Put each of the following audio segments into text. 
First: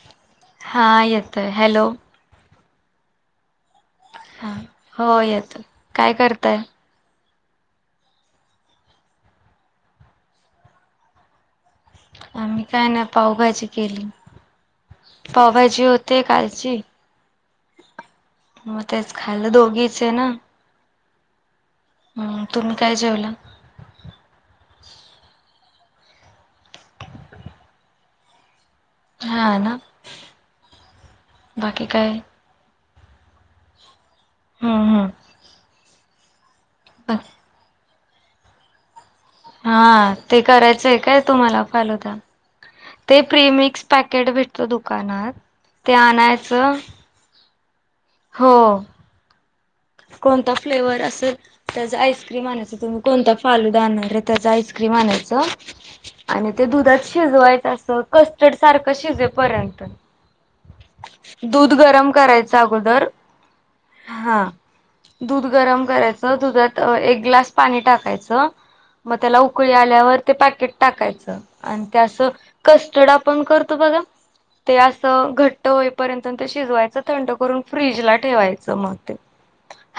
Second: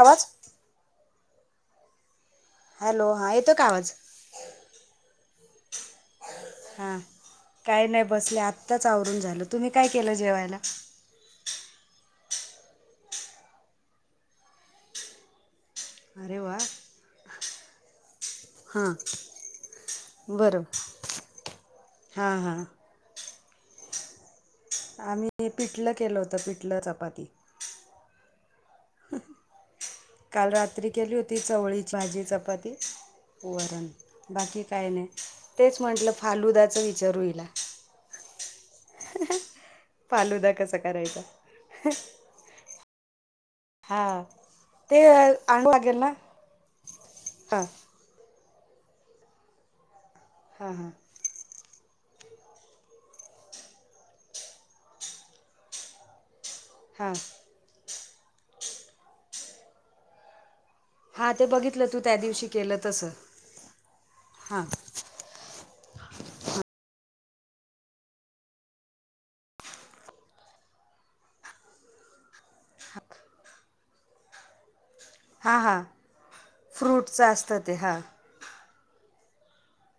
आवाज हा येतो हॅलो. हॅलो हाय हा हो येतं काय करताय? हां काय नाही बसले आत्ताच आवरून झालं तुम्ही काय केलं जेवायला? आम्ही काय ना पावभाजी केली पावभाजी ची होते अरे वा कालची मग हां तेच खायला दोघीच आहे ना. बरं हां हम्म हां तुम्ही काय जेवला? आम्ही पिठलं केलं होतं पिठलं चपाती. हा ना काल रात्री केली होती चवळी बाकी काय भाजी चपाती वरण बाकी काय हम्म नाही हम्म तेच म्हटलं फालुदाचा विचारू हिला. हा ते फालुदा कसा करायचंय काय करायचा तुम्हाला फालूदा? ते प्रीमिक्स हां पॅकेट भेटत ते दुकानात ते आणायचं हा. हो. कोणता हां हां फ्लेवर असेल त्याचा आईस्क्रीम आणायचा तुम्ही कोणता फालूदा आणणार आहे त्याच आईस्क्रीम आणायचा आणि ते दुधात हां शिजवायचं असं कस्टर्ड सारखं शिजेपर्यंत- हा ते दूध बघितलं तू गरम त्या दिवशी करायचं केलं अगोदर तसं हा. दूध गरम करा मग त्याला उकळी आल्यावर ते पॅकेट टाकायचं आणि त्या असं कस्टर्ड आपण करतो बघा ते अ स हां घट्ट हां होईपर्यंत तेन शिजवायचं फ्रूटचं थंड असतं करून ते हां फ्रीज ला ठेवायचं मग ते.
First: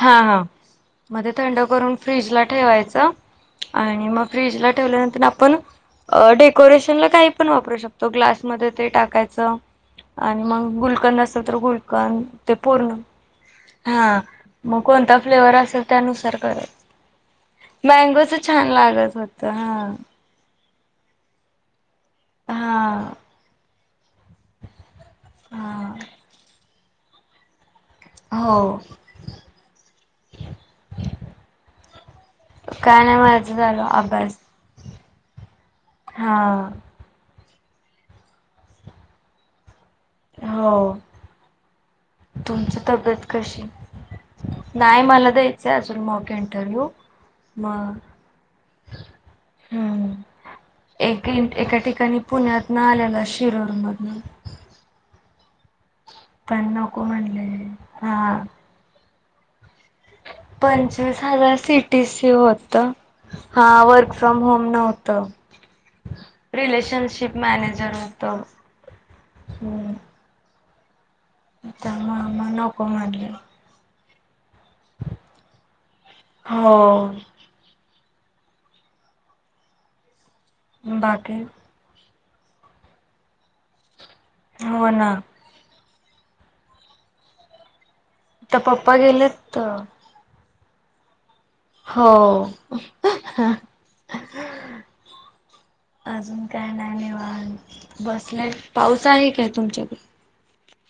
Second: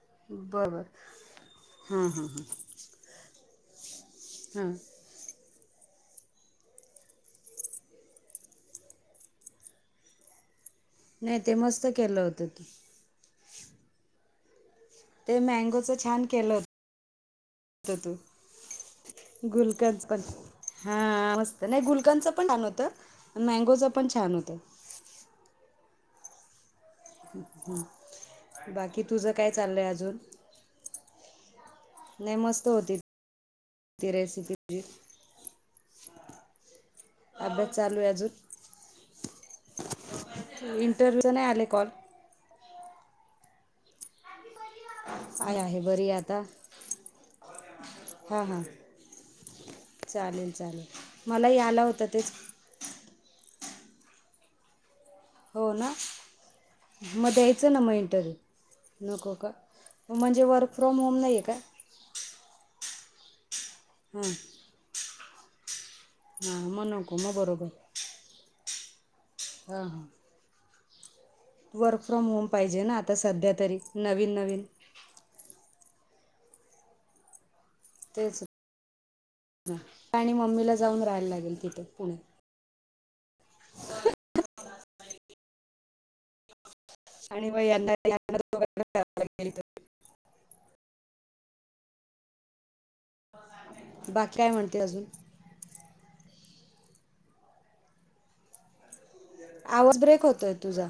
हा हा बरोबर म ते थंड करून हां हां फ्रीज ला हां ठेवायचा. आणि मग फ्रीज ला हां ठेवल्यानंतर आपण अ डेकोरेशनला काही पण वापरू शकतो ग्लासमध्ये ते टाकायचं आणि मग गुलकंद नाही असल ते तर मस्त केलं गुलकंद होतं ते तू पूर्ण हा. मग कोणता ते फ्लेवर असेल मँगोचं छान त्यानुसार केलं कराय होतं तू मैंगोचा छान लागत होतं हा. हा मस्त नाही गुलकनचा पण छान हा होतं मैंगोचा पण छान होतं. हा. हम्म हो बाकी तुझं काय चाललंय अजून? नाही मस्त होती काय नाही माझं झालं ती अभ्यास रेसिपी तुझी. हा. अभ्यास चालू आहे अजून हो इंटरव्ह्यूचा नाही आले कॉल? तुमची तब्येत कशी? नाही मला आहे द्यायचं आहे अजून बरी आहे मॉक आता इंटरव्ह्यू मग हां हां हा चालेल चालेल एकी मलाही एका आला होता ठिकाणी तेच पुण्यातनं आलेला. शिरवर मधनं हो ना म द्यायचं ना म इंटरव्ह्यू हा नको का. म्हणजे वर्क फ्रॉम होम पंचवीस नाही आहे हजार का? सीटीसी होत हा वर्क हां फ्रॉम होम नव्हतं. हां मग नको मग रिलेशनशिप मॅनेजर होतं. हा हम्म हा वर्क फ्रॉम त्यामुळे होम मग पाहिजे नको ना आता म्हणले सध्या तरी नवीन नवीन हो तेच आणि मम्मीला जाऊन राहायला बाकी लागेल तिथ पुण्यात हो ना आणि म यांना यांना आता दोघांना पप्पा राहायला लागेल गेलेत इथं. हो बाकी काय म्हणते आजून? आजून काय नाही निवात बसले पाऊस आहे काय तुमच्याकडे आवाज ब्रेक होतोय तुझा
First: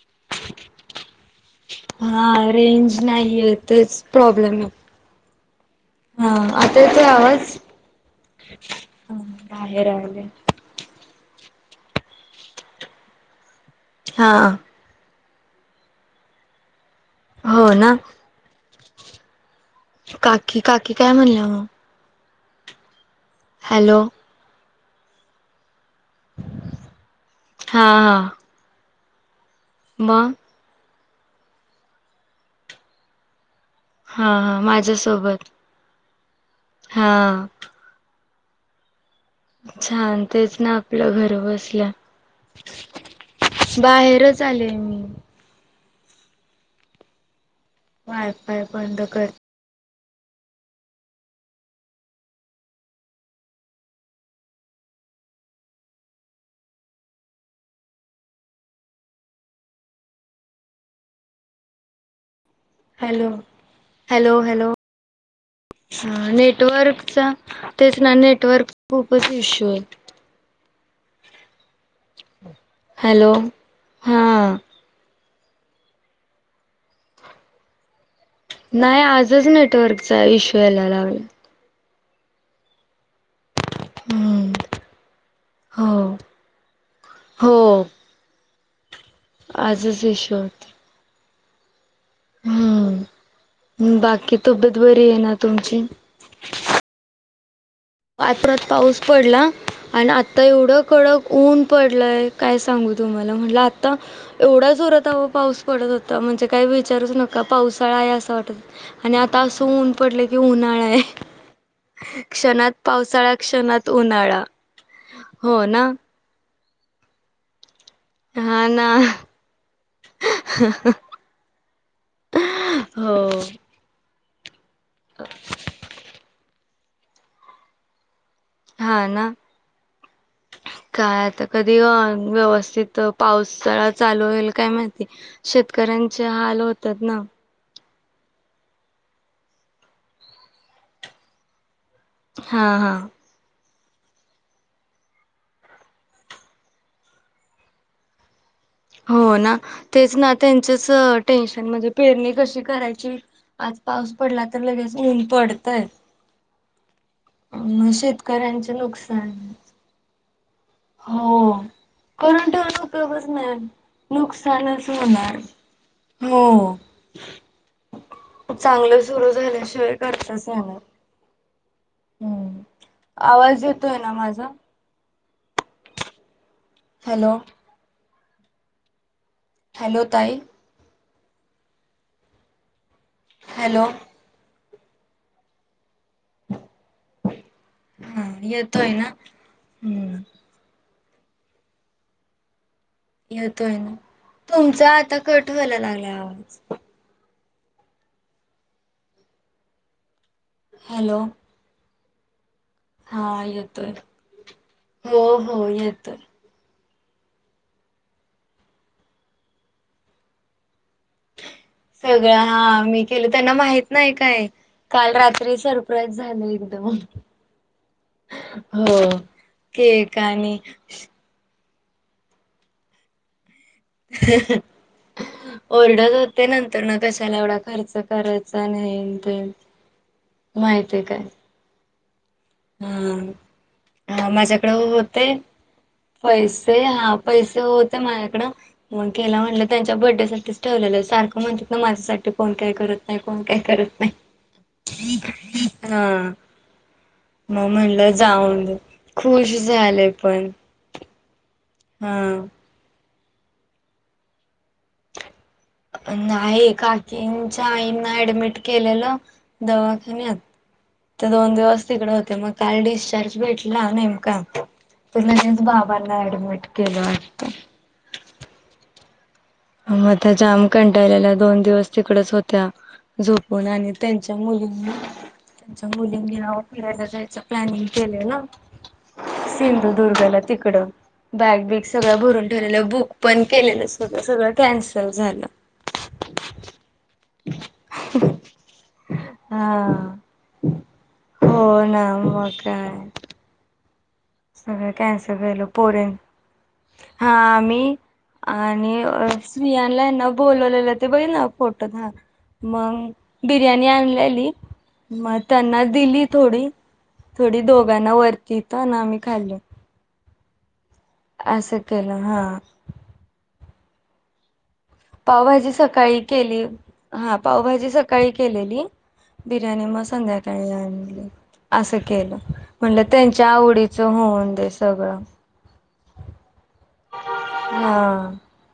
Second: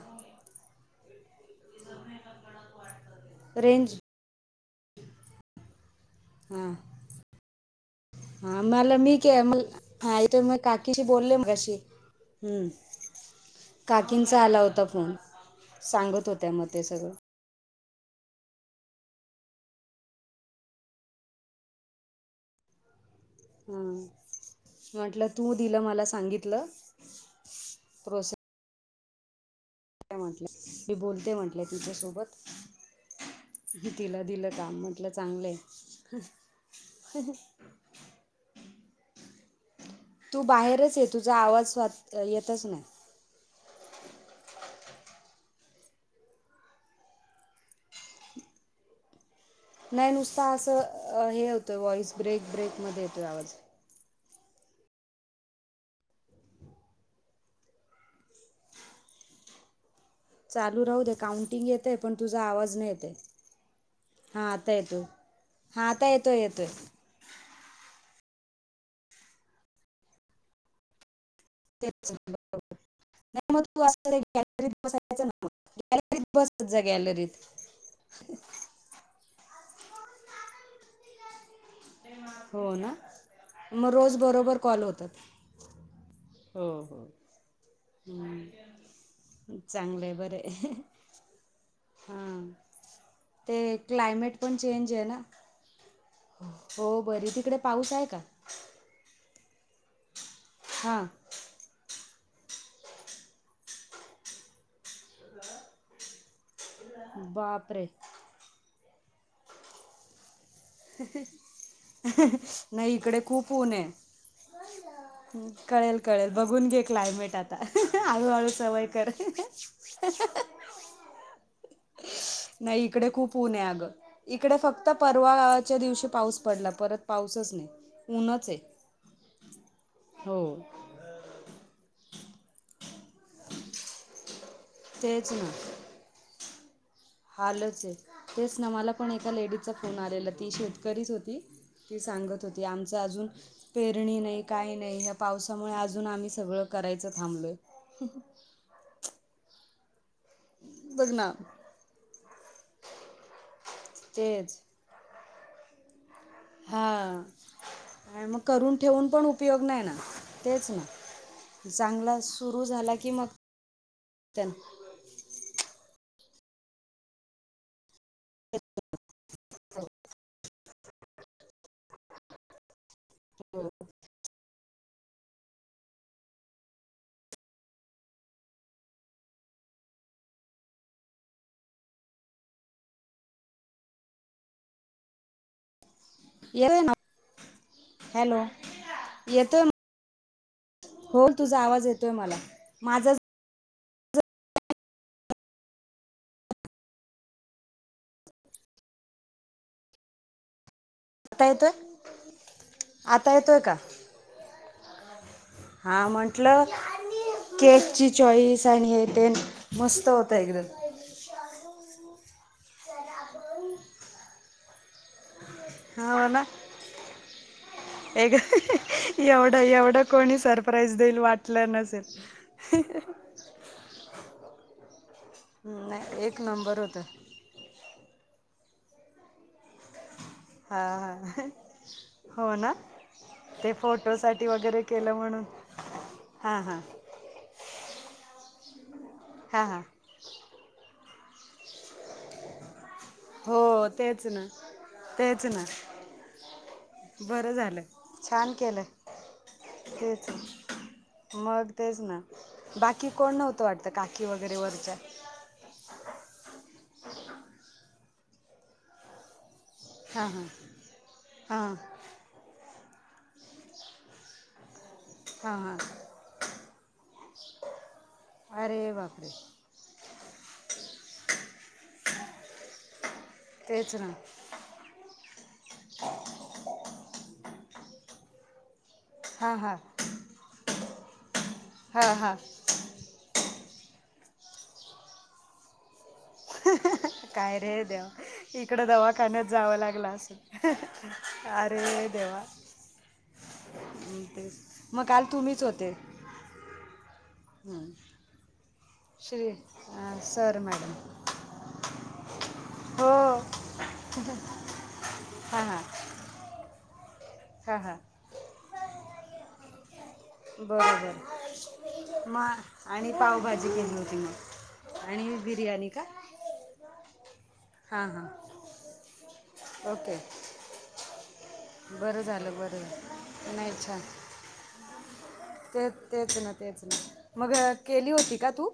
हा रेंज नाहीय रेंज तेच प्रॉब्लेम हा आता येतोय आवाज? हा मला हा मी के मला बाहेर हा आले. येतोय मग काकीशी बोले मगाशी हुं हा काकीनचा आला होता फोन. सांगत होत्या म ते सगळं हो ना काकी काकी काय म्हणल्या म? हा म्हटलं तू दिलं मला सांगीतल हा प्रो हा मग म्हटल्या मी बोलते म्हटले तिच्यासोबत. तिला हा दिलं हा काम म्हटलं माझ्यासोबत चांगलं हे. हा छान तू तेच ना बाहेरच आहे आपलं घर तुझा आवाज बसल्या स्वात येतच नाही बाहेरच आले मी वाय-फाय बंद कर. नाही नुसता आसं हे होतंय व्हॉइस ब्रेक ब्रेक मध्ये येतोय आवाज चालू राहू दे काउंटिंग येतय पण तुझा आवाज नाही येतये हॅलो हॅलो हॅलो हां आता येतो आहे येतो आहे नेटवर्कचा तेच ना नेट वर्क खूपच इश्यू आहे. तेच बरोबर हॅलो नाही मग तू असं हा गॅलरीत बसायचं गॅलरीत बसत जा गॅलरीत नाही आजच नेटवर्कचा इश्यू याय लागलाय. हो ना मग रोज हम्म. बरोबर कॉल होतात. हो हो हो हो हम् आजच इश्यू होतय. हां ते हम्म् बाकी क्लायमेट पण तब्येत चेंज बरी आहे ना तुमची? हो बरी तिकडे पाऊस आहे का आत रात पाऊस पडला आणि आता एवढं हां कडक ऊन पडलय काय सांगू तुम्हाला म्हटल आता एवढा जोरात आओ पाऊस पडत होता म्हणजे काही विचारूच नका बापरे पावसाळा आहे आसं वाटत आणि आता अस ऊन पडलय कि उन्हाळा आहे क्षणात नाही इकडे पावसाळा खूप ऊन क्षणात आहे उन्हाळा हो ना गुणगे क्लायमेट आता हाळू हाळू हा सवय ना कर. नाही इकडे हो खूप ऊन आहे आगं इकडे फक्त परवाच्या दिवशी पाऊस पडला परत पाऊसच नाही. ऊनच आहे. हा ना हो. काय आता कधी व्यवस्थित पावसाळा चालू होईल काय माहिती तेच ना शेतकऱ्यांचे हाल हो हालच हे तेच ना मला पण एका लेडीचा फोन आलेला ती शेतकरीच होती ती सांगत होती हा हा आमच आजून पेरणी नाही काही नाही या पावसामुळे आजून आम्ही सगळं करायचं थांबलोय. [inaudible] हो ना. तेच ना त्यांचेच बघ ना टेन्शन म्हणजे पेरणी कशी करायची आज पाऊस पडला तेच तर लगेच ऊन पडतय हा. आणि मग शेतकऱ्यांचे करून ठेवून पण नुकसान. उपयोग नाही ना तेच ना. चांगला करंट सुरू येऊन झाला की उपयोगच मग नाही त्यां नुकसानच होणार. हो. चांगलं सुरू झाल्याशिवाय करताच येणार हम्म आवाज येतोय ना माझा? हॅलो. हॅलो ताई. हॅलो. येतोय ना. हा हॅलो. येतोय ना येतोय हम्म. हो तुझा आवाज येतोय मला माझाच तुमचा आता कट व्हायला लागलाय आवाज. हॅलो आता येतोय? हा आता का येतोय हो. हो हा येतोय म्हंटलं केक ची चॉईस आणि हेतेन मस्त होत एकदम. [unintelligible] मी केल त्यांना माहित नाही काय काल रात सरप्राईज झालं एकदम. ए हो एवढं एवढं केक कोणी आणि सरप्राईज देईल वाटलं न [inaudible] हम्म, ओरडत नाही एक होते नंबर नंतर न होतं कशाला एवढा खर्च करायच नाही ते. हा माहिती आहे काय हा. हा ह माझ्याकडे वगैरे केलं होते म्हणून हां हां पैसे हा पैसे होते माझ्याकडं. मग गेला म्हटलं हां हां त्यांच्या बर्थडे सासाठीच ठेवलेलं सारखं म्हणतात ना माझ साठी कोण काय करत नाही कोण काय हो करत नाही. तेच ना तेच ना हा. बरं मग झालं म्हटलं छान जाऊनदे केलं खुश झाले तेच पण. मग तेच ना हा बाकी कोण नव्हतं वाटत काकी वगैरे वरच्या? नाही काकींच्या आईंना ऍडमिट केलेलं हां दवाखान्यात हां ते दोन हां दिवस तिकडे होते मग काल डिश स्चार्ज भेटला नेमका तर हां लगेच हां बाबांना ऍडमिट केलं. अरे बापरे. मता जाम कंटाळल्याला दोन दिवस तिकडच होत्या झोपून आणि तेच ना त्यांच्या मुलगी त्यांच्या मुलींनी नाव फिरायला जायचं प्लॅनिंग केलय ना. हां हां सिंधुदुर्गला तिकड बॅग बीग हां सगळं हां भरून ठेवलेलं बुक पण केलेलं सगं सगळं कॅन्सल झालं. काय रे देव इकड दवाखान्यात जावं हा लागलं असल अरे देवा. म काय. हं, तेच सगळं मग काल कॅनसल झाल तुम्हीच होते परे हा हं. आम्ही आणि अ श्री स्त्रियांना अं, ऐना सर मॅडम बोलवलेलं ते बघतला ना फोटो त मग हो बिर्याणी आणलेली मग हां त्यांना हां दिली थोडी. थोडी हां हां दोघांना वरतीथ आम्ही खाल्ली. असं केलं बरोबर हा मग आणि पावभाजी केली होती मग आणि पावभाजी बिर्याणी का सकाळी केली हा पावभाजी हां हां सकाळी केलेली. बिर्याणी मग ओके संध्याकाळी आणली असं बरं केलं झालं बरं म्हणलं त्यांच्या झालं आवडीचं होऊंदे सगळं. तेचं तेचं ना तेचं ना, मग केली हा होती का तू?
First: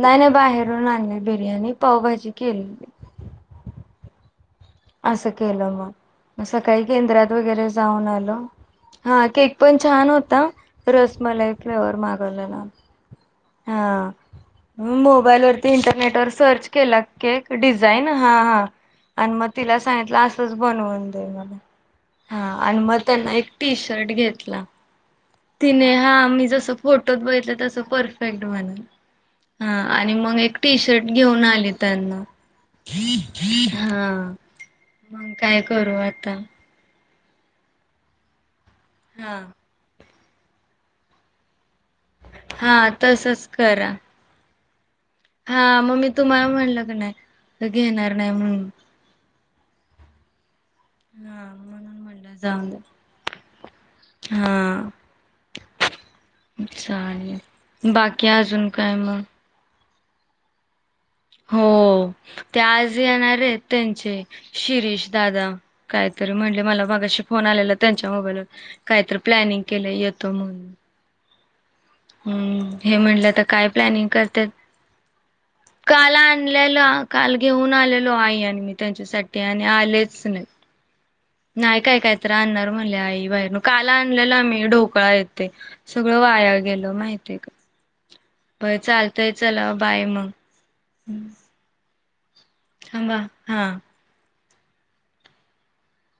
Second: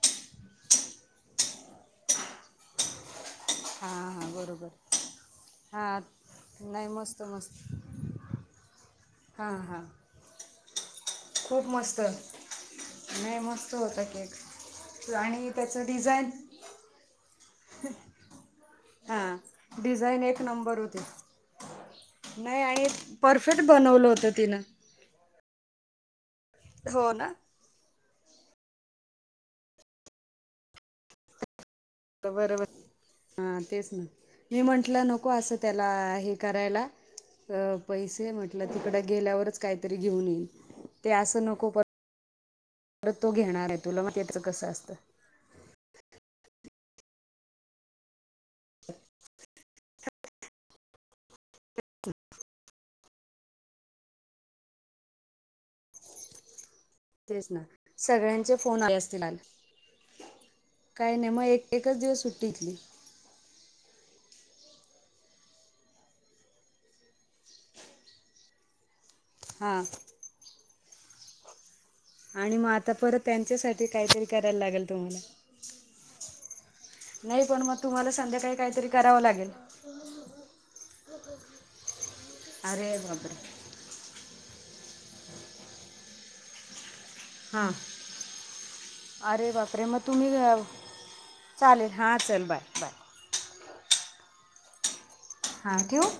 नाही नाही बाहेरून आणली बिर्याणी, पावभाजी केले होती. हा हा बरोबर असं केलं म, हां मग सकाळी नाही मस्त केंद्रात मस्त वगैरे जाऊन आलो हा हां केक पण हां छान होता, रसमलाई खूप फ्लेवर मस्त मागवलेला आम्ही नाही मस्त होता हा केक आणि मोबाईलवरती त्याचं इंटरनेटवर डिझाईन सर्च केला केक डिझाईन हा हा आणि हां मग तिला सांगितलं डिझाईन एक असंच नंबर होती बनवून दे मला. हा नाही आणि मग त्यांना एक परफेक्ट टी-शर्ट बनवलं होतं तिनं घेतला. किने हा मी जस हो फोटोत ना बघितलं तसं पर फेक्ट बनलं हा आणि मग एक टी-शर्ट घेऊन आलेतं अगं बर बर हा तेच ना, मी म्हंटलं नको मग असं काय त्याला करू अ हे आता करायला. अ पैसे म्हटलं तिकड हा गेल्यावरचं काहीतरी घेऊन येऊ ते असं नको पर हा परत तो तसच घेणार आहे करा तुला माहिती आहे त्याचं कसं असतं. हा मग मी तुम्हाला म्हटलं की नाही तो घेणार नाही म्हणून हा म्हणून म्हणलं जाऊन हा चालेल, तेच ना बाकी सगळ्यांचे अजून फोन काय आले मग? असतील [unintelligible] मग एक एकच हो, दिवस सुट्टी ते घेतली आज येणार आहेत. त्यांचे शिरीष दादा काहीतरी म्हणले मला मगाशी फोन आलेला त्यांच्या मोबाईलवर काहीतर प्लॅनिंग हा केलंय येतो म्हणून आणि मग हम्म आता हे परत म्हणलं आता काय त्यांच्यासाठी प्लॅनिंग काहीतरी करत्यात करायला लागल तुम्हाला काल आणल्याल काल नाही पण घेऊन मग तुम्हाला आलेलो आई संध्याकाळी आणि मी काहीतरी करावं त्यांच्यासाठी लागेल आणि आलेच नाहीत. नाही काय, काय तर आणणार अरे म्हंटलेयं आई बापरे बाहेरून काल आणलेलं आम्ही ढोकळा हे ते स गळ वाया गेलं माहित हा. अरे चला बापरे! मग बाय तुम्ही अ चालेल. हा चल बाय बाय. थांबा हा हा ठेवू?